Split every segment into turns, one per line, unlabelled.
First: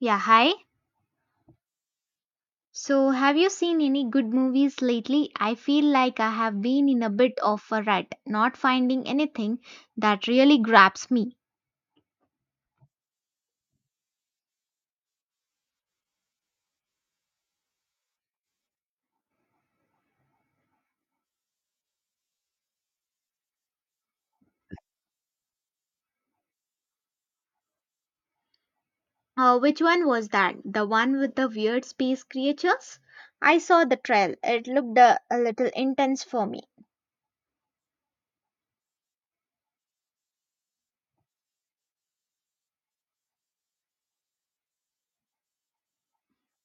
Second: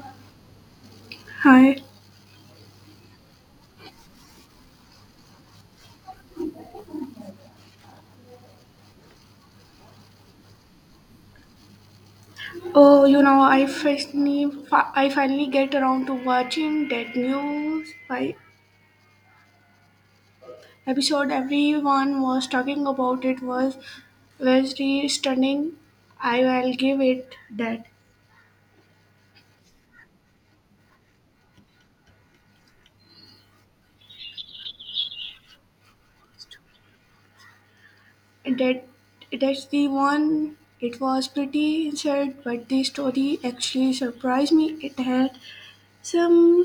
Yeah, hi.
Hi.
So, have you seen any good movies lately? I feel like I have been in a bit of a rut, not finding anything that really grabs me.
Oh, you know, I finally get around to watching that new spy episode. Everyone was talking about it was very stunning. I will give it that.
Which one was that? The one with the weird space creatures? I saw the trail. It looked a little intense for me.
That that's the one. It was pretty inside, but the story actually surprised me. It had some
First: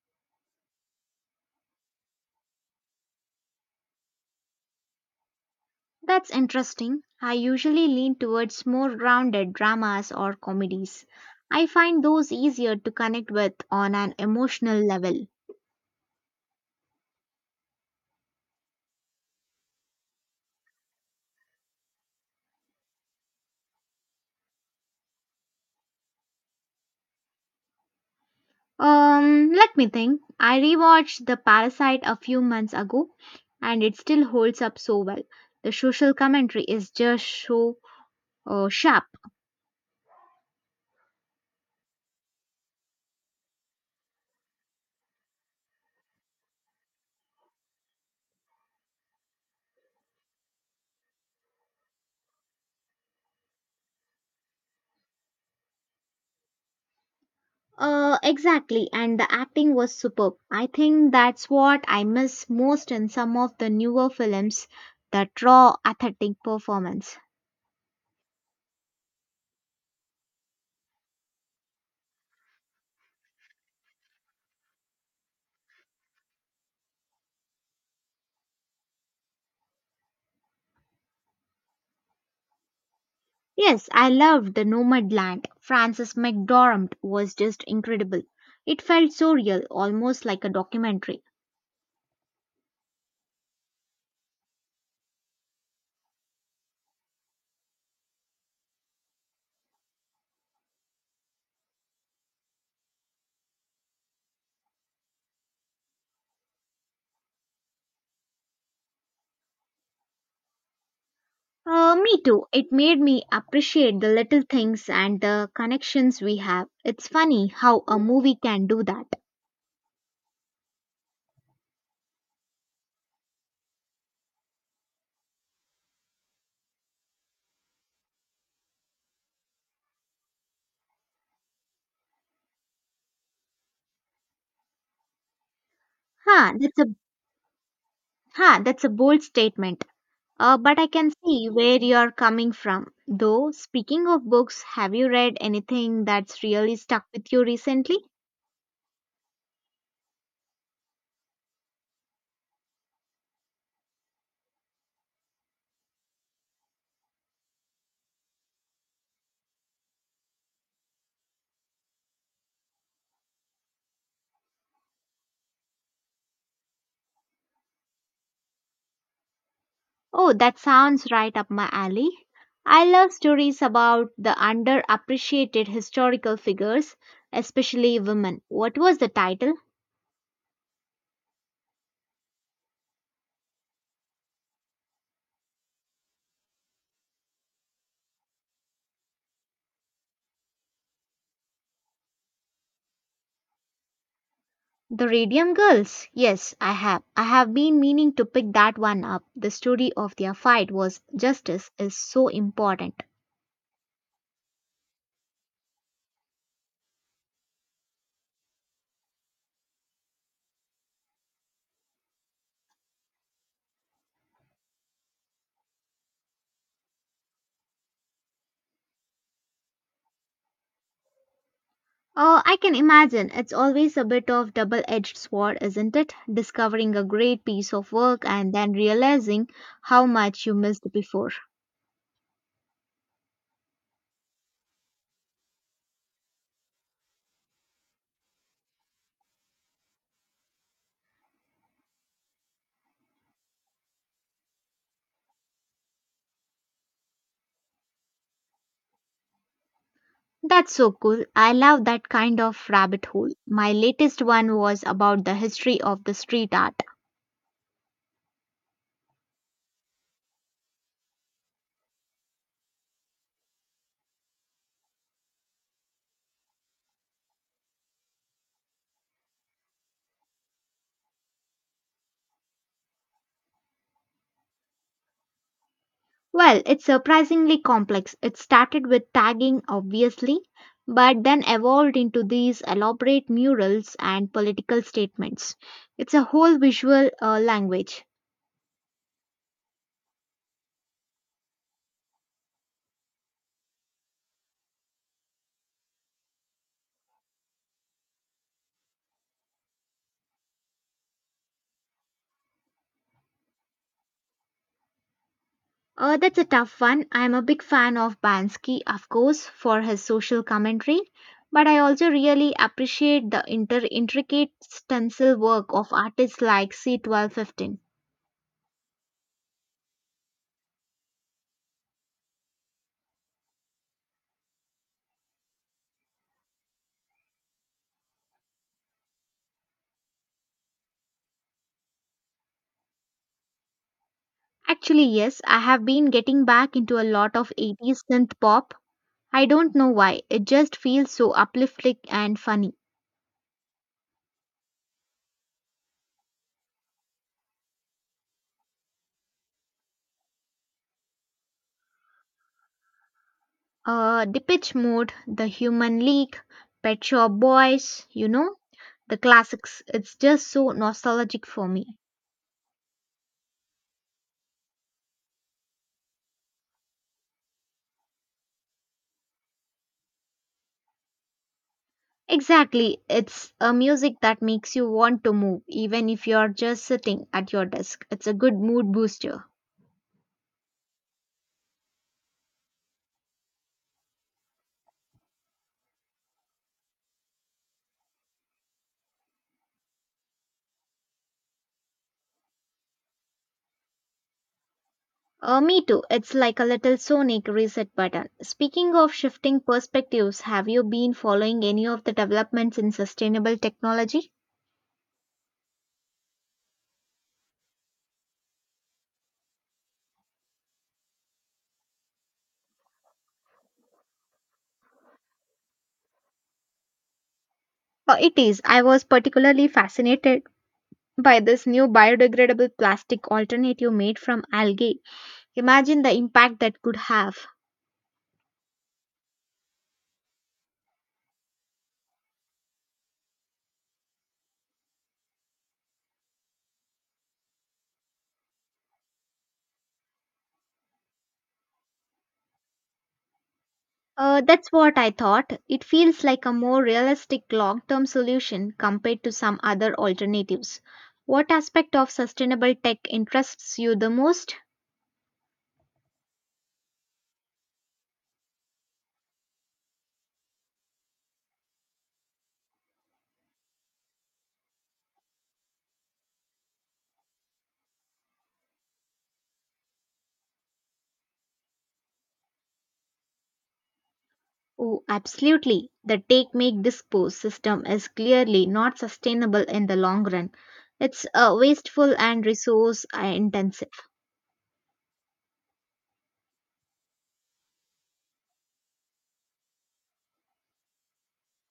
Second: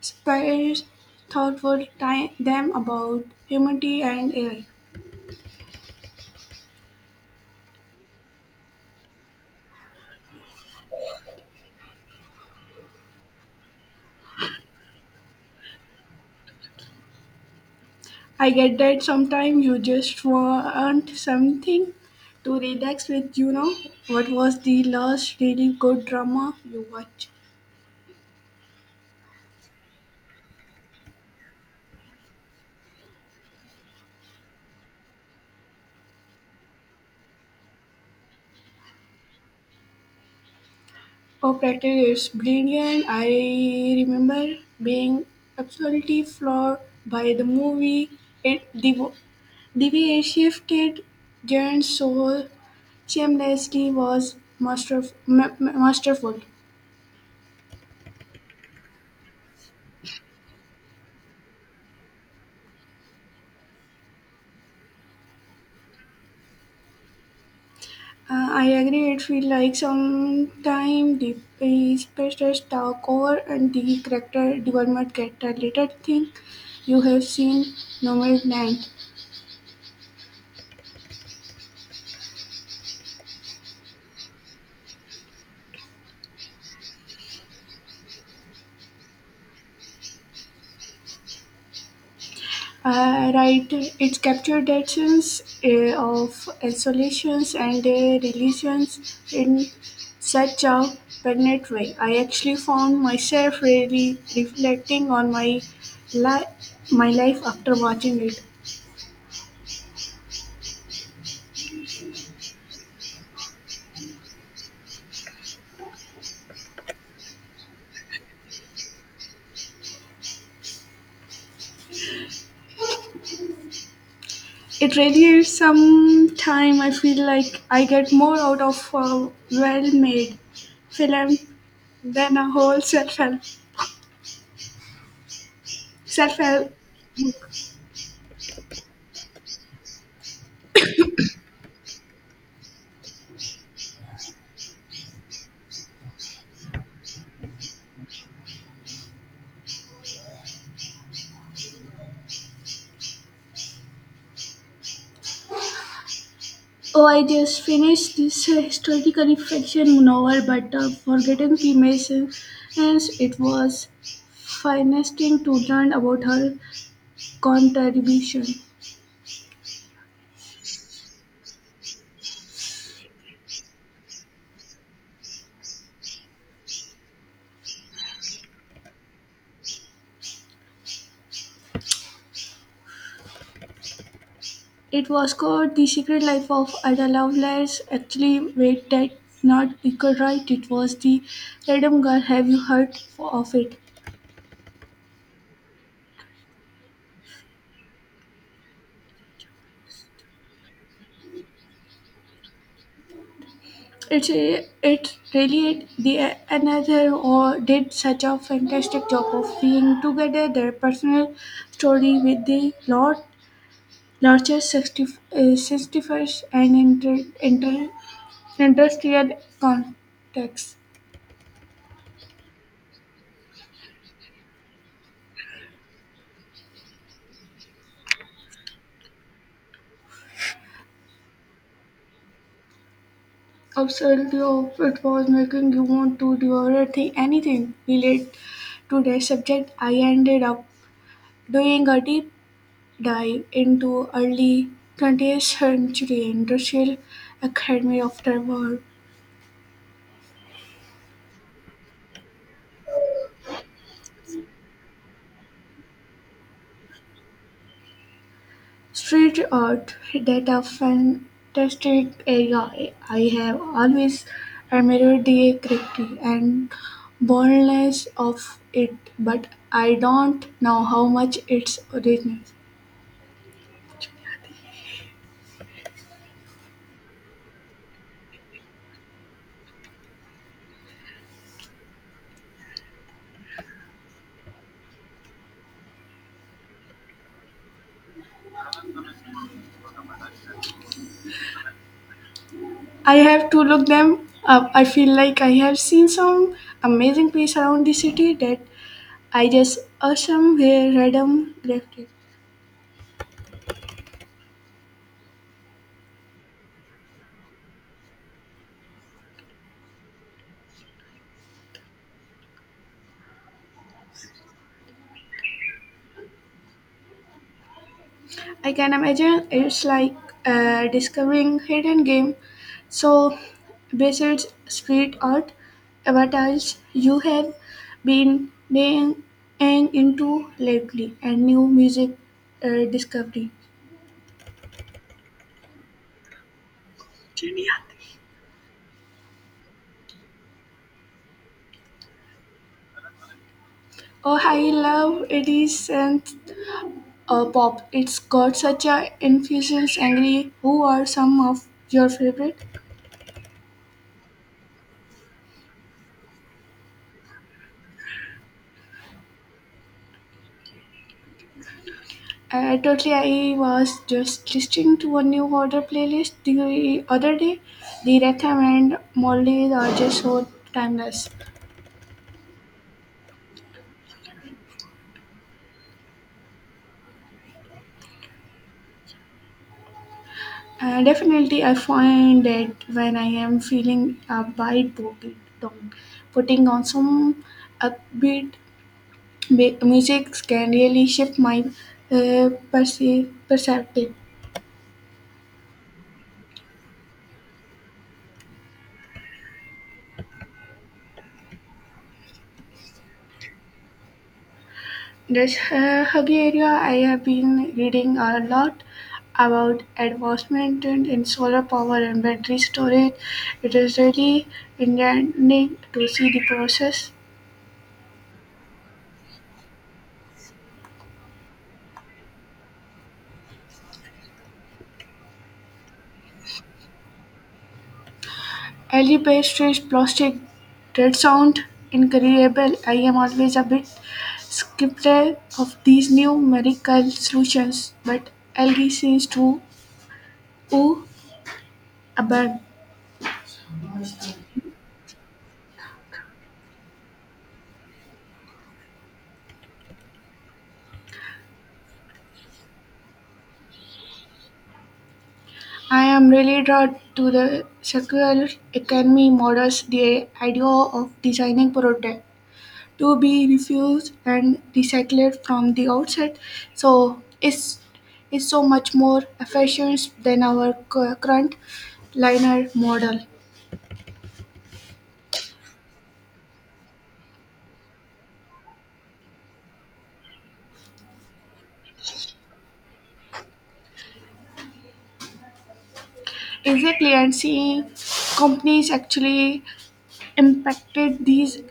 spires thoughtful time them about humanity and AI.
That's interesting. I usually lean towards more grounded dramas or comedies. I find those easier to connect with on an emotional level.
I get that sometimes you just want something to relax with, you know. What was the last really good drama you watched?
Let me think. I rewatched The Parasite a few months ago and it still holds up so well. The social commentary is just so sharp.
Oh, Practice is brilliant. I remember being absolutely floored by the movie. It the, the way it shifted Jane's soul seamlessly was masterful.
Exactly, and the acting was superb. I think that's what I miss most in some of the newer films, that raw, authentic performance.
I agree. It feels like sometimes the species talk over and the character development get a little thing you have seen Nomadland.
Yes, I loved The Nomadland. Frances McDormand was just incredible. It felt so real, almost like a documentary.
Right, it captured that sense of isolations and relations in such a pregnant way. I actually found myself really reflecting on li- my life after watching it.
Me too. It made me appreciate the little things and the connections we have. It's funny how a movie can do that.
It radiates sometime I feel like I get more out of a well made film than a whole self
Huh,
help.
that's a that's a bold statement. But I can see where you're coming from. Though, speaking of books, have you read anything that's really stuck with you recently?
Oh, I just finished this historical fiction novel, but Forgotten Freemasons, and it was fascinating to learn about her contribution.
Oh, that sounds right up my alley. I love stories about the underappreciated historical figures, especially women. What was the title?
It was called The Secret Life of Ada Lovelace. Actually, wait, that not equal right. It was the Random Girl. Have you heard of it?
The Radium Girls? Yes, I have. I have been meaning to pick that one up. The story of their fight was justice is so important.
It really the another or did such a fantastic job of being together their personal story with the lot larger sixty-first and industrial context.
Oh, I can imagine. It's always a bit of double-edged sword, isn't it? Discovering a great piece of work and then realizing how much you missed before.
Absolutely, oh, it was making you want to devour anything related to the subject. I ended up doing a deep dive into early 20th century industrial academy of the world.
That's so cool. I love that kind of rabbit hole. My latest one was about the history of the street art.
Street art, that a fantastic area. I have always admired the creativity and boldness of it, but I don't know how much it's original.
Well, it's surprisingly complex. It started with tagging, obviously, but then evolved into these elaborate murals and political statements. It's a whole visual language.
I have to look them up. I feel like I have seen some amazing place around the city that I just somewhere random left it.
That's a tough one. I'm a big fan of Bansky, of course, for his social commentary, but I also really appreciate the intricate stencil work of artists like C1215.
I can imagine it's like discovering hidden game. So, besides street art avatars, you have been being into lately and new music discovery.
Actually, yes, I have been getting back into a lot of 80s synth pop. I don't know why, it just feels so uplifting and funny.
Oh, I love it is and Pop, it's got such a infectious angry. Who are some of your favorite?
The pitch mode, the human league, Pet Shop Boys, you know, the classics. It's just so nostalgic for me.
Totally, I was just listening to a new order playlist the other day. The Rhythm and Molly are just so timeless.
Exactly, it's a music that makes you want to move, even if you're just sitting at your desk. It's a good mood booster.
Definitely, I find that when I am feeling a bit broken down, putting on some upbeat music can really shift my perspective.
Me too, it's like a little sonic reset button. Speaking of shifting perspectives, have you been following any of the developments in sustainable technology?
This huggy area, I have been reading a lot about advancement in solar power and battery storage. It is really enlightening to see the process.
It is. I was particularly fascinated by this new biodegradable plastic alternative made from algae. Imagine the impact that could have.
Early pastries, plastic, that sound incredible. I am always a bit skeptical of these new miracle solutions, but algae seems to ooh, a.
That's what I thought. It feels like a more realistic long term solution compared to some other alternatives. What aspect of sustainable tech interests you the most?
I am really drawn to the circular economy models, the idea of designing product to be refused and recycled from the outset. So it's is so much more efficient than our current liner model.
Oh, absolutely. The take make dispose system is clearly not sustainable in the long run. It's wasteful and resource intensive.
Exactly, and seeing companies actually impacted these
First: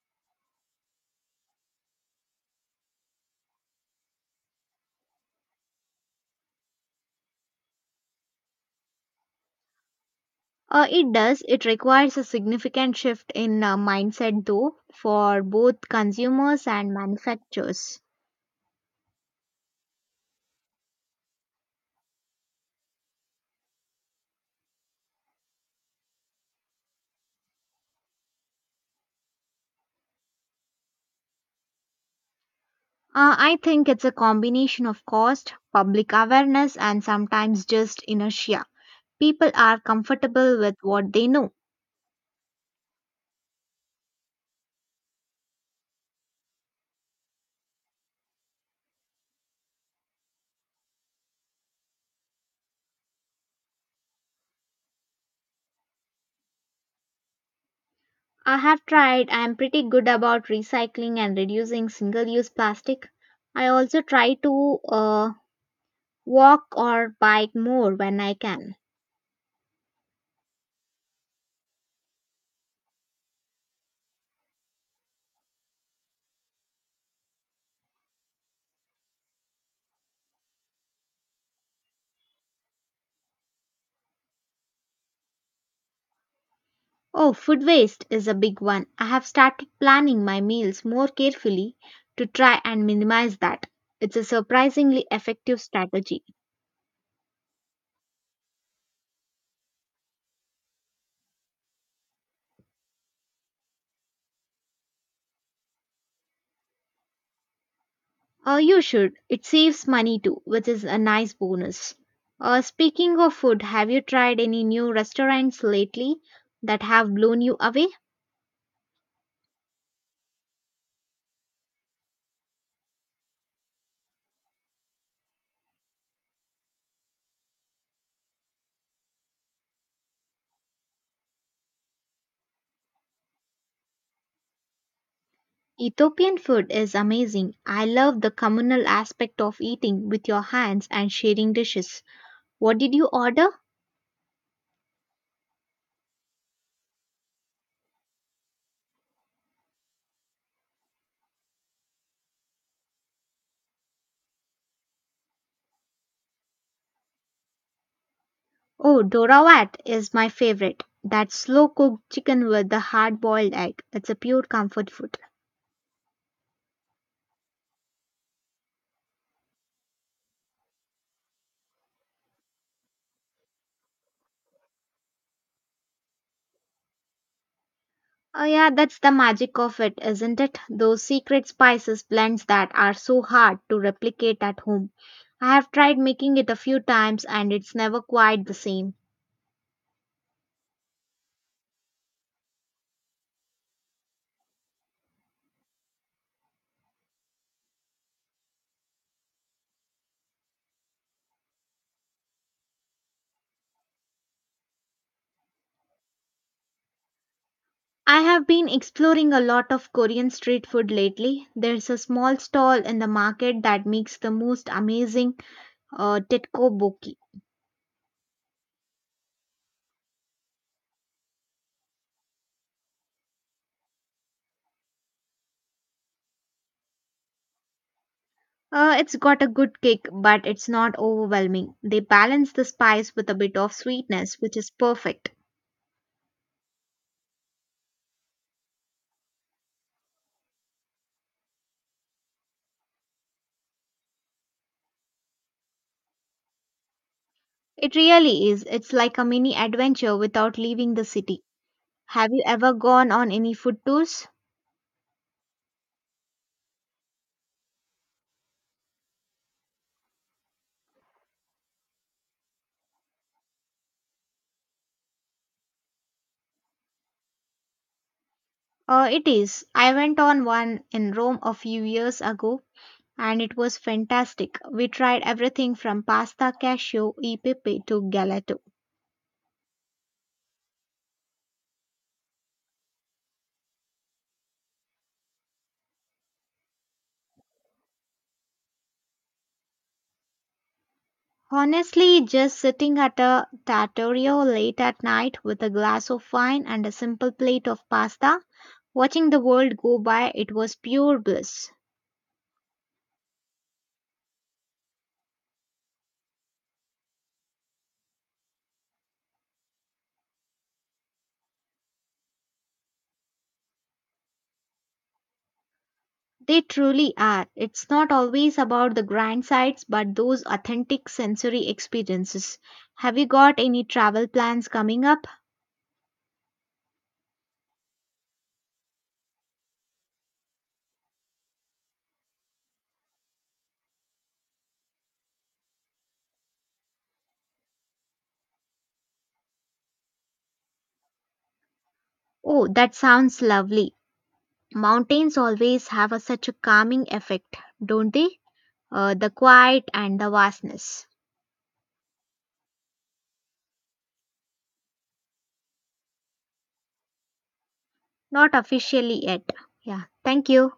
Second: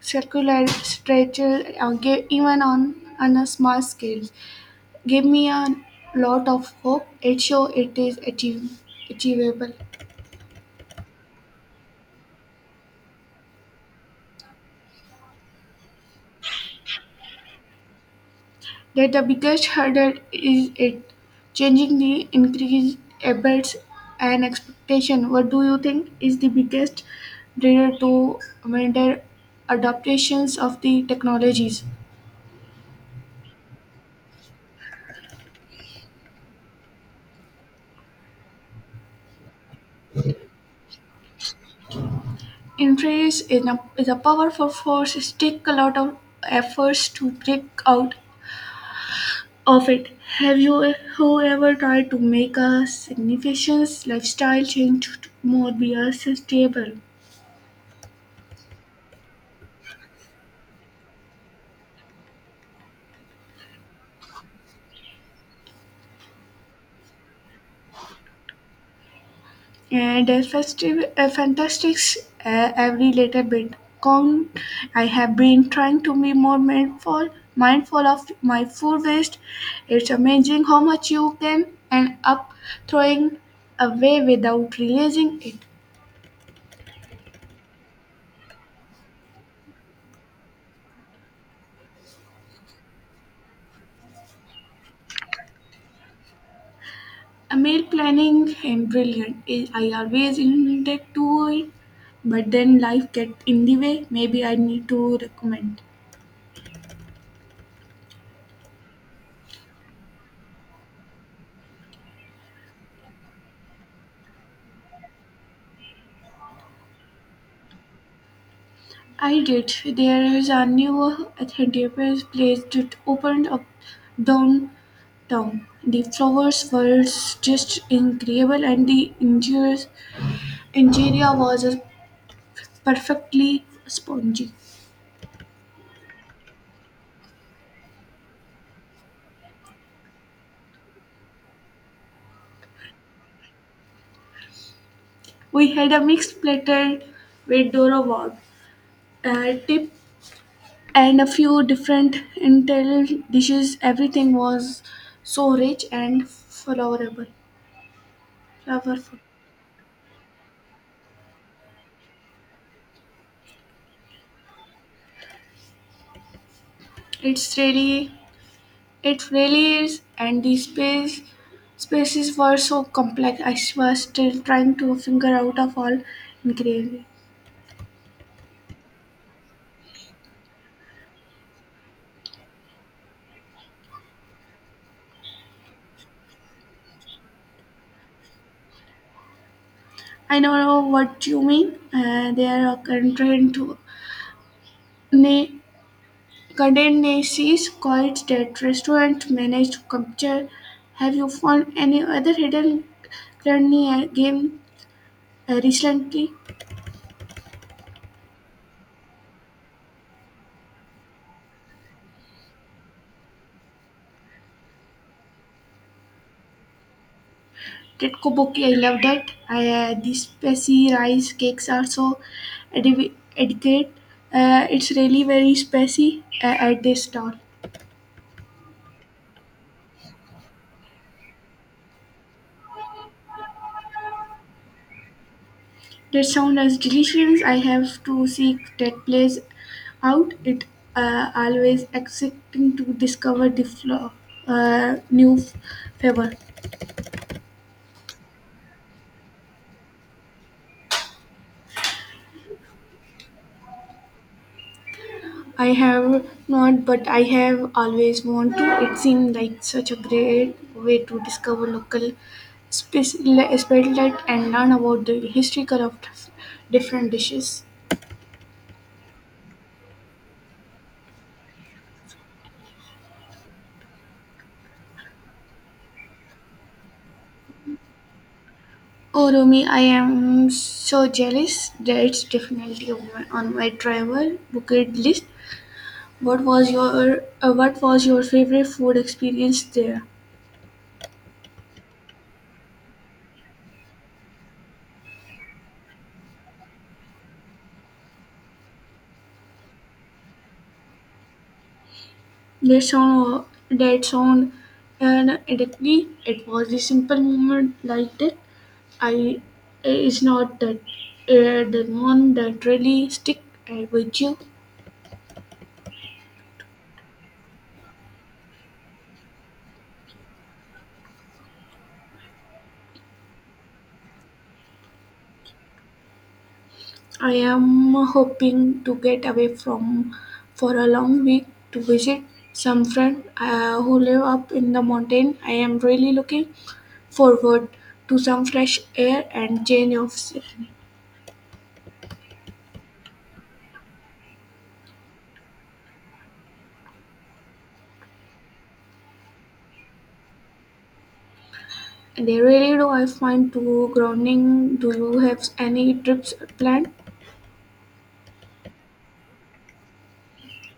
circular stretches even on a small scale. Give me a lot of hope. It show it is achievable.
It does. It requires a significant shift in mindset, though, for both consumers and manufacturers.
That the biggest hurdle is it changing the increased habits and expectation. What do you think is the biggest barrier to mental adaptations of the technologies?
I think it's a combination of cost, public awareness, and sometimes just inertia. People are comfortable with what they know.
Is a powerful force. It take a lot of efforts to break out of it. Have you who ever tried to make a significant lifestyle change to more beer sustainable
I have tried, I'm pretty good about recycling and reducing single use plastic. I also try to walk or bike more when I can.
a fantastic every little bit count? I have been trying to be more mindful of my food waste. It's amazing how much you can end up throwing away without realizing it.
Oh, food waste is a big one. I have started planning my meals more carefully to try and minimize that. It's a surprisingly effective strategy.
A meal planning, I'm brilliant. I always intended to it, but then life gets in the way. Maybe I need to recommend.
You should. It saves money too, which is a nice bonus. Speaking of food, have you tried any new restaurants lately that have blown you away?
I did. There is a new Ethiopian place that opened up downtown. The flowers were just incredible, and the interior was perfectly spongy.
Ethiopian food is amazing. I love the communal aspect of eating with your hands and sharing dishes. What did you order?
We had a mixed platter with Doro Wag, a tip and a few different intel dishes. Everything was so rich and flavorable.
Oh,
flavorful.
Dora is my favorite. That slow cooked chicken with the hard boiled egg. It's a pure comfort food.
It's really, it really is. And the spaces were so complex. I was still trying to figure out of all ingredients.
Oh yeah, that's the magic of it, isn't it? Those secret spices blends that are so hard to replicate at home. I have tried making it a few times and it's never quite the same.
I know what you mean. There are contained to na- contained naces called that restaurant managed to capture. Have you found any other hidden Granny game Recently,
I have been exploring a lot of Korean street food lately. There's a small stall in the market that makes the most amazing tteokbokki.
Tetkoboki, I love that. These spicy rice cakes are so ediv- educate. It's really very spicy at this stall.
It's got a good kick, but it's not overwhelming. They balance the spice with a bit of sweetness, which is perfect.
That sound as delicious. I have to seek that place out. It always exciting to discover the uh, new f- flavor.
It really is. It's like a mini adventure without leaving the city. Have you ever gone on any food tours?
I have not, but I have always want to. It seemed like such a great way to discover local specialty and learn about the history of different dishes.
It is. I went on one in Rome a few years ago and it was fantastic. We tried everything from pasta cashew e pepe to gelato.
Oh, Rumi, I am so jealous. That's definitely on on my travel bucket list. What was your favorite food experience there?
Honestly, just sitting at a trattoria late at night with a glass of wine and a simple plate of pasta, watching the world go by, it was pure bliss.
That sound, and directly it was a simple moment like that. I it's not that the one that really stick with you.
They truly are. It's not always about the grand sights, but those authentic sensory experiences. Have you got any travel plans coming up?
I am hoping to get away from for a long week to visit some friend who live up in the mountain. I am really looking forward to some fresh air and change of scenery.
Oh, that sounds lovely. Mountains always have such a calming effect, don't they? The quiet and the vastness.
They really do I find too grounding. Do you have any trips planned?
Not officially yet. Yeah, thank you.